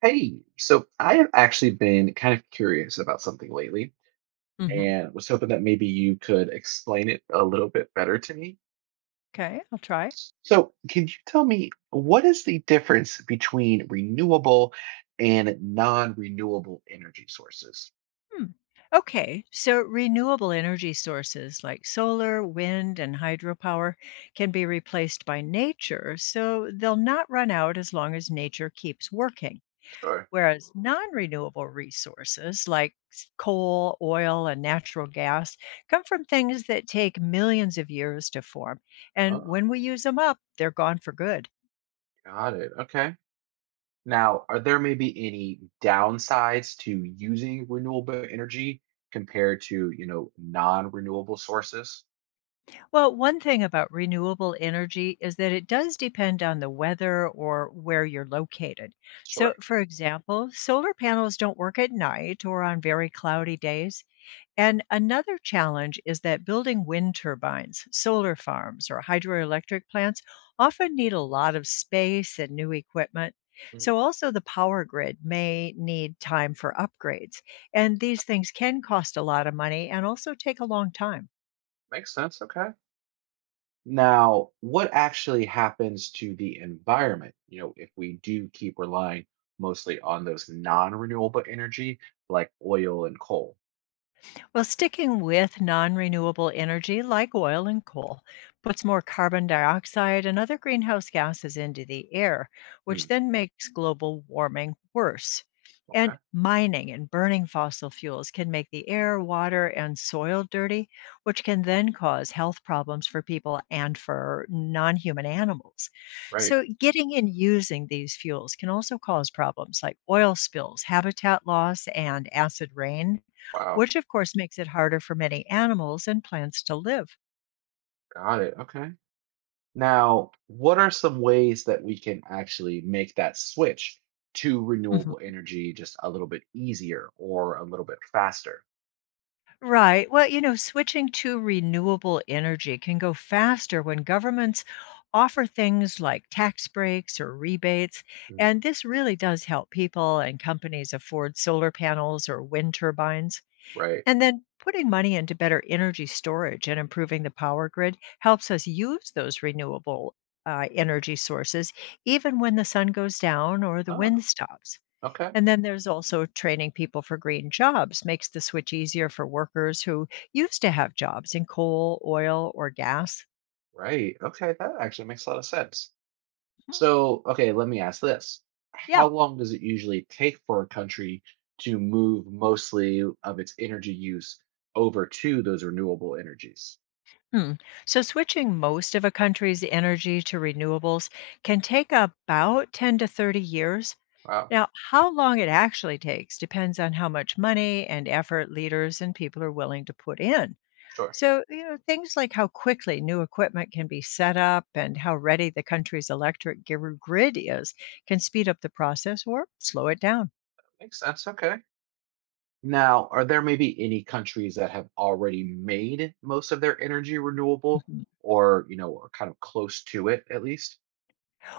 Hey, so I have actually been kind of curious about something lately hmm and was hoping that maybe you could explain it a little bit better to me. Okay, I'll try. So, can you tell me what is the difference between renewable and non renewable energy sources? Hmm. Okay, so renewable energy sources like solar, wind, and hydropower can be replaced by nature, so they'll not run out as long as nature keeps working. Sure. Whereas non renewable resources like coal, oil, and natural gas come from things that take millions of years to form. And Oh, when we use them up, they're gone for good. got it. Okay. Now, are there maybe any downsides to using renewable energy compared to, non renewable sources? Well, one thing about renewable energy is that it does depend on the weather or where you're located. So, Sure. for example, solar panels don't work at night or on very cloudy days. And another challenge is that building wind turbines, solar farms, or hydroelectric plants often need a lot of space and new equipment. Mm. So, also, the power grid may need time for upgrades. And these things can cost a lot of money and also take a long time. Makes sense. Okay. Now, what actually happens to the environment, if we do keep relying mostly on those non-renewable energy like oil and coal? Well, sticking with non renewable energy like oil and coal puts more carbon dioxide and other greenhouse gases into the air, which Hmm, then makes global warming worse. And okay, mining and burning fossil fuels can make the air, water, and soil dirty, which can then cause health problems for people and for non human animals. right. So, getting and using these fuels can also cause problems like oil spills, habitat loss, and acid rain Wow, which of course makes it harder for many animals and plants to live. got it. Okay. Now, what are some ways that we can actually make that switch to hmm renewable energy just a little bit easier or a little bit faster? Right. Well, switching to renewable energy can go faster when governments offer things like tax breaks or rebates. Mm. And this really does help people and companies afford solar panels or wind turbines. Right. And then putting money into better energy storage and improving the power grid helps us use those renewable energy sources, even when the sun goes down or the Oh, wind stops. okay. And then there's also training people for green jobs makes the switch easier for workers who used to have jobs in coal, oil, or gas. Right. Okay, that actually makes a lot of sense. Mhm. So, okay, let me ask this. Yeah. How long does it usually take for a country to move mostly of its energy use over to those renewable energies? Hmm. So switching most of a country's energy to renewables can take about 10 to 30 years. Wow, Now, how long it actually takes depends on how much money and effort leaders and people are willing to put in. sure. So, things like how quickly new equipment can be set up and how ready the country's electric grid is can speed up the process or slow it down. Makes sense. Okay. Now, are there maybe any countries that have already made most of their energy renewable Mhm. or, are kind of close to it at least?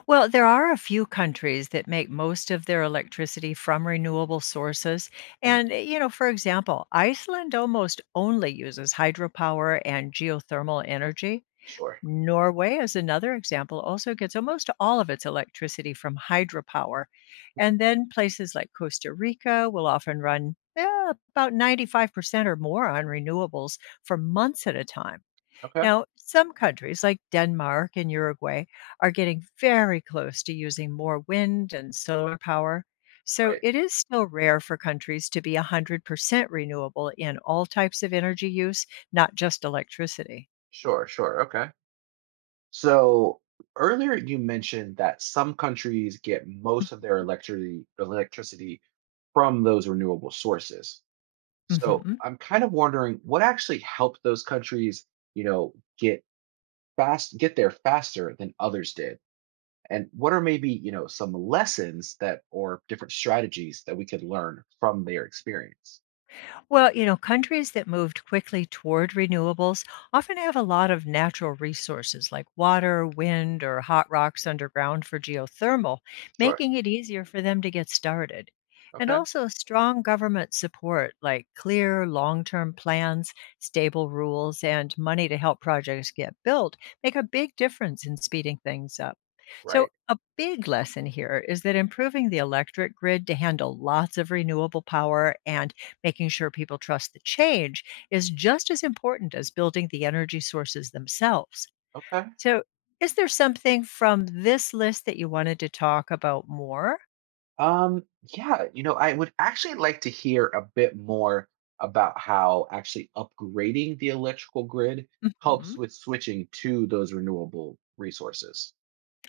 Well, there are a few countries that make most of their electricity from renewable sources. Mm. And, for example, Iceland almost only uses hydropower and geothermal energy. Sure. Norway as another example, also gets almost all of its electricity from hydropower. Mm. And then places like Costa Rica will often run about 95% or more on renewables for months at a time. Okay. Now, some countries like Denmark and Uruguay are getting very close to using more wind and solar power. So Right. it is still rare for countries to be 100% renewable in all types of energy use, not just electricity. Sure, sure. Okay. So earlier you mentioned that some countries get most of their electricity from those renewable sources. So Mhm. I'm kind of wondering what actually helped those countries, get fast get there faster than others did. And what are maybe, some lessons that or different strategies that we could learn from their experience? Well, countries that moved quickly toward renewables often have a lot of natural resources like water, wind, or hot rocks underground for geothermal, Sure. making it easier for them to get started. And Okay. also strong government support like clear long term plans, stable rules, and money to help projects get built make a big difference in speeding things up. So, Right. a big lesson here is that improving the electric grid to handle lots of renewable power and making sure people trust the change is just as important as building the energy sources themselves. Okay. So, is there something from this list that you wanted to talk about more? Um, yeah, I would actually like to hear a bit more about how actually upgrading the electrical grid Mhm. helps with switching to those renewable resources.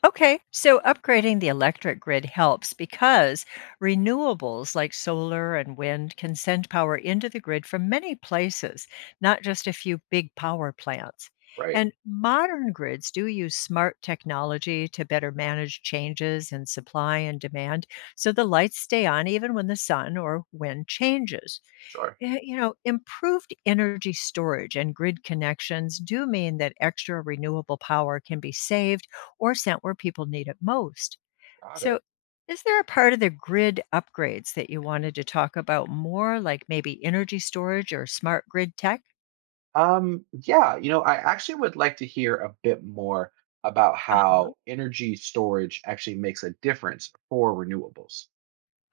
Okay, so upgrading the electric grid helps because renewables like solar and wind can send power into the grid from many places, not just a few big power plants. Right. And modern grids do use smart technology to better manage changes in supply and demand so the lights stay on even when the sun or wind changes. Sure. Yeah, improved energy storage and grid connections do mean that extra renewable power can be saved or sent where people need it most. Got it. So, is there a part of the grid upgrades that you wanted to talk about more, like maybe energy storage or smart grid tech? Yeah, I actually would like to hear a bit more about Uh-huh. how energy storage actually makes a difference for renewables.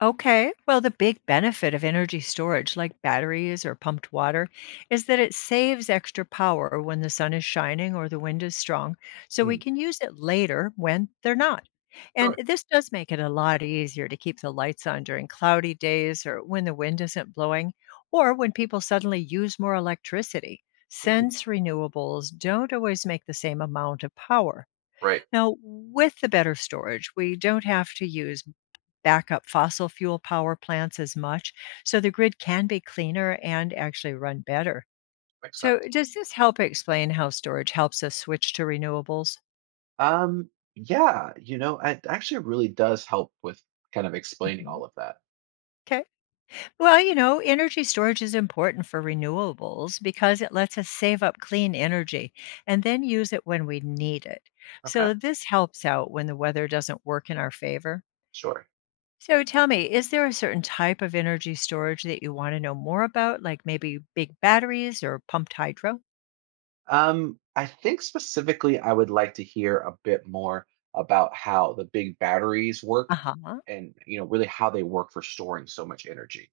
Okay. Well, the big benefit of energy storage, like batteries or pumped water, is that it saves extra power when the sun is shining or the wind is strong, so we Mm, can use it later when they're not. And sure. this does make it a lot easier to keep the lights on during cloudy days or when the wind isn't blowing or when people suddenly use more electricity. Mm, Since renewables don't always make the same amount of power. right. Now, with the better storage, we don't have to use backup fossil fuel power plants as much, so the grid can be cleaner and actually run better. Makes So, sense. does this help explain how storage helps us switch to renewables? Um, yeah, it actually really does help with kind of explaining Mhm. all of that. Okay. Well, energy storage is important for renewables because it lets us save up clean energy and then use it when we need it. Okay, So, this helps out when the weather doesn't work in our favor. sure. So, tell me, is there a certain type of energy storage that you want to know more about, like maybe big batteries or pumped hydro? I think specifically, I would like to hear a bit more about how the big batteries work Uh-huh. and, really how they work for storing so much energy.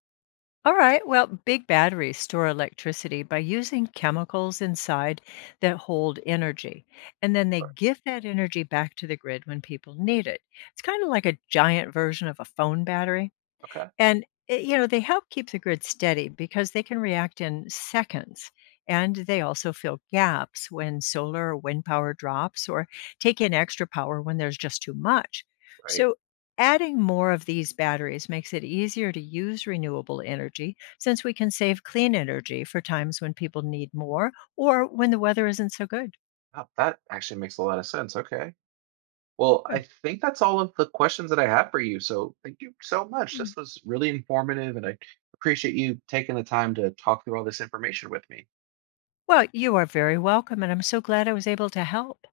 All right. Well, big batteries store electricity by using chemicals inside that hold energy. And then they Sure. give that energy back to the grid when people need it. It's kind of like a giant version of a phone battery. Okay, And, they help keep the grid steady because they can react in seconds. And they also fill gaps when solar or wind power drops or take in extra power when there's just too much. right. So, adding more of these batteries makes it easier to use renewable energy since we can save clean energy for times when people need more or when the weather isn't so good. Oh, that actually makes a lot of sense. Okay. Well, I Good. think that's all of the questions that I have for you. So thank you so much. Mm. This was really informative, and I appreciate you taking the time to talk through all this information with me. Well, you are very welcome. And I'm so glad I was able to help.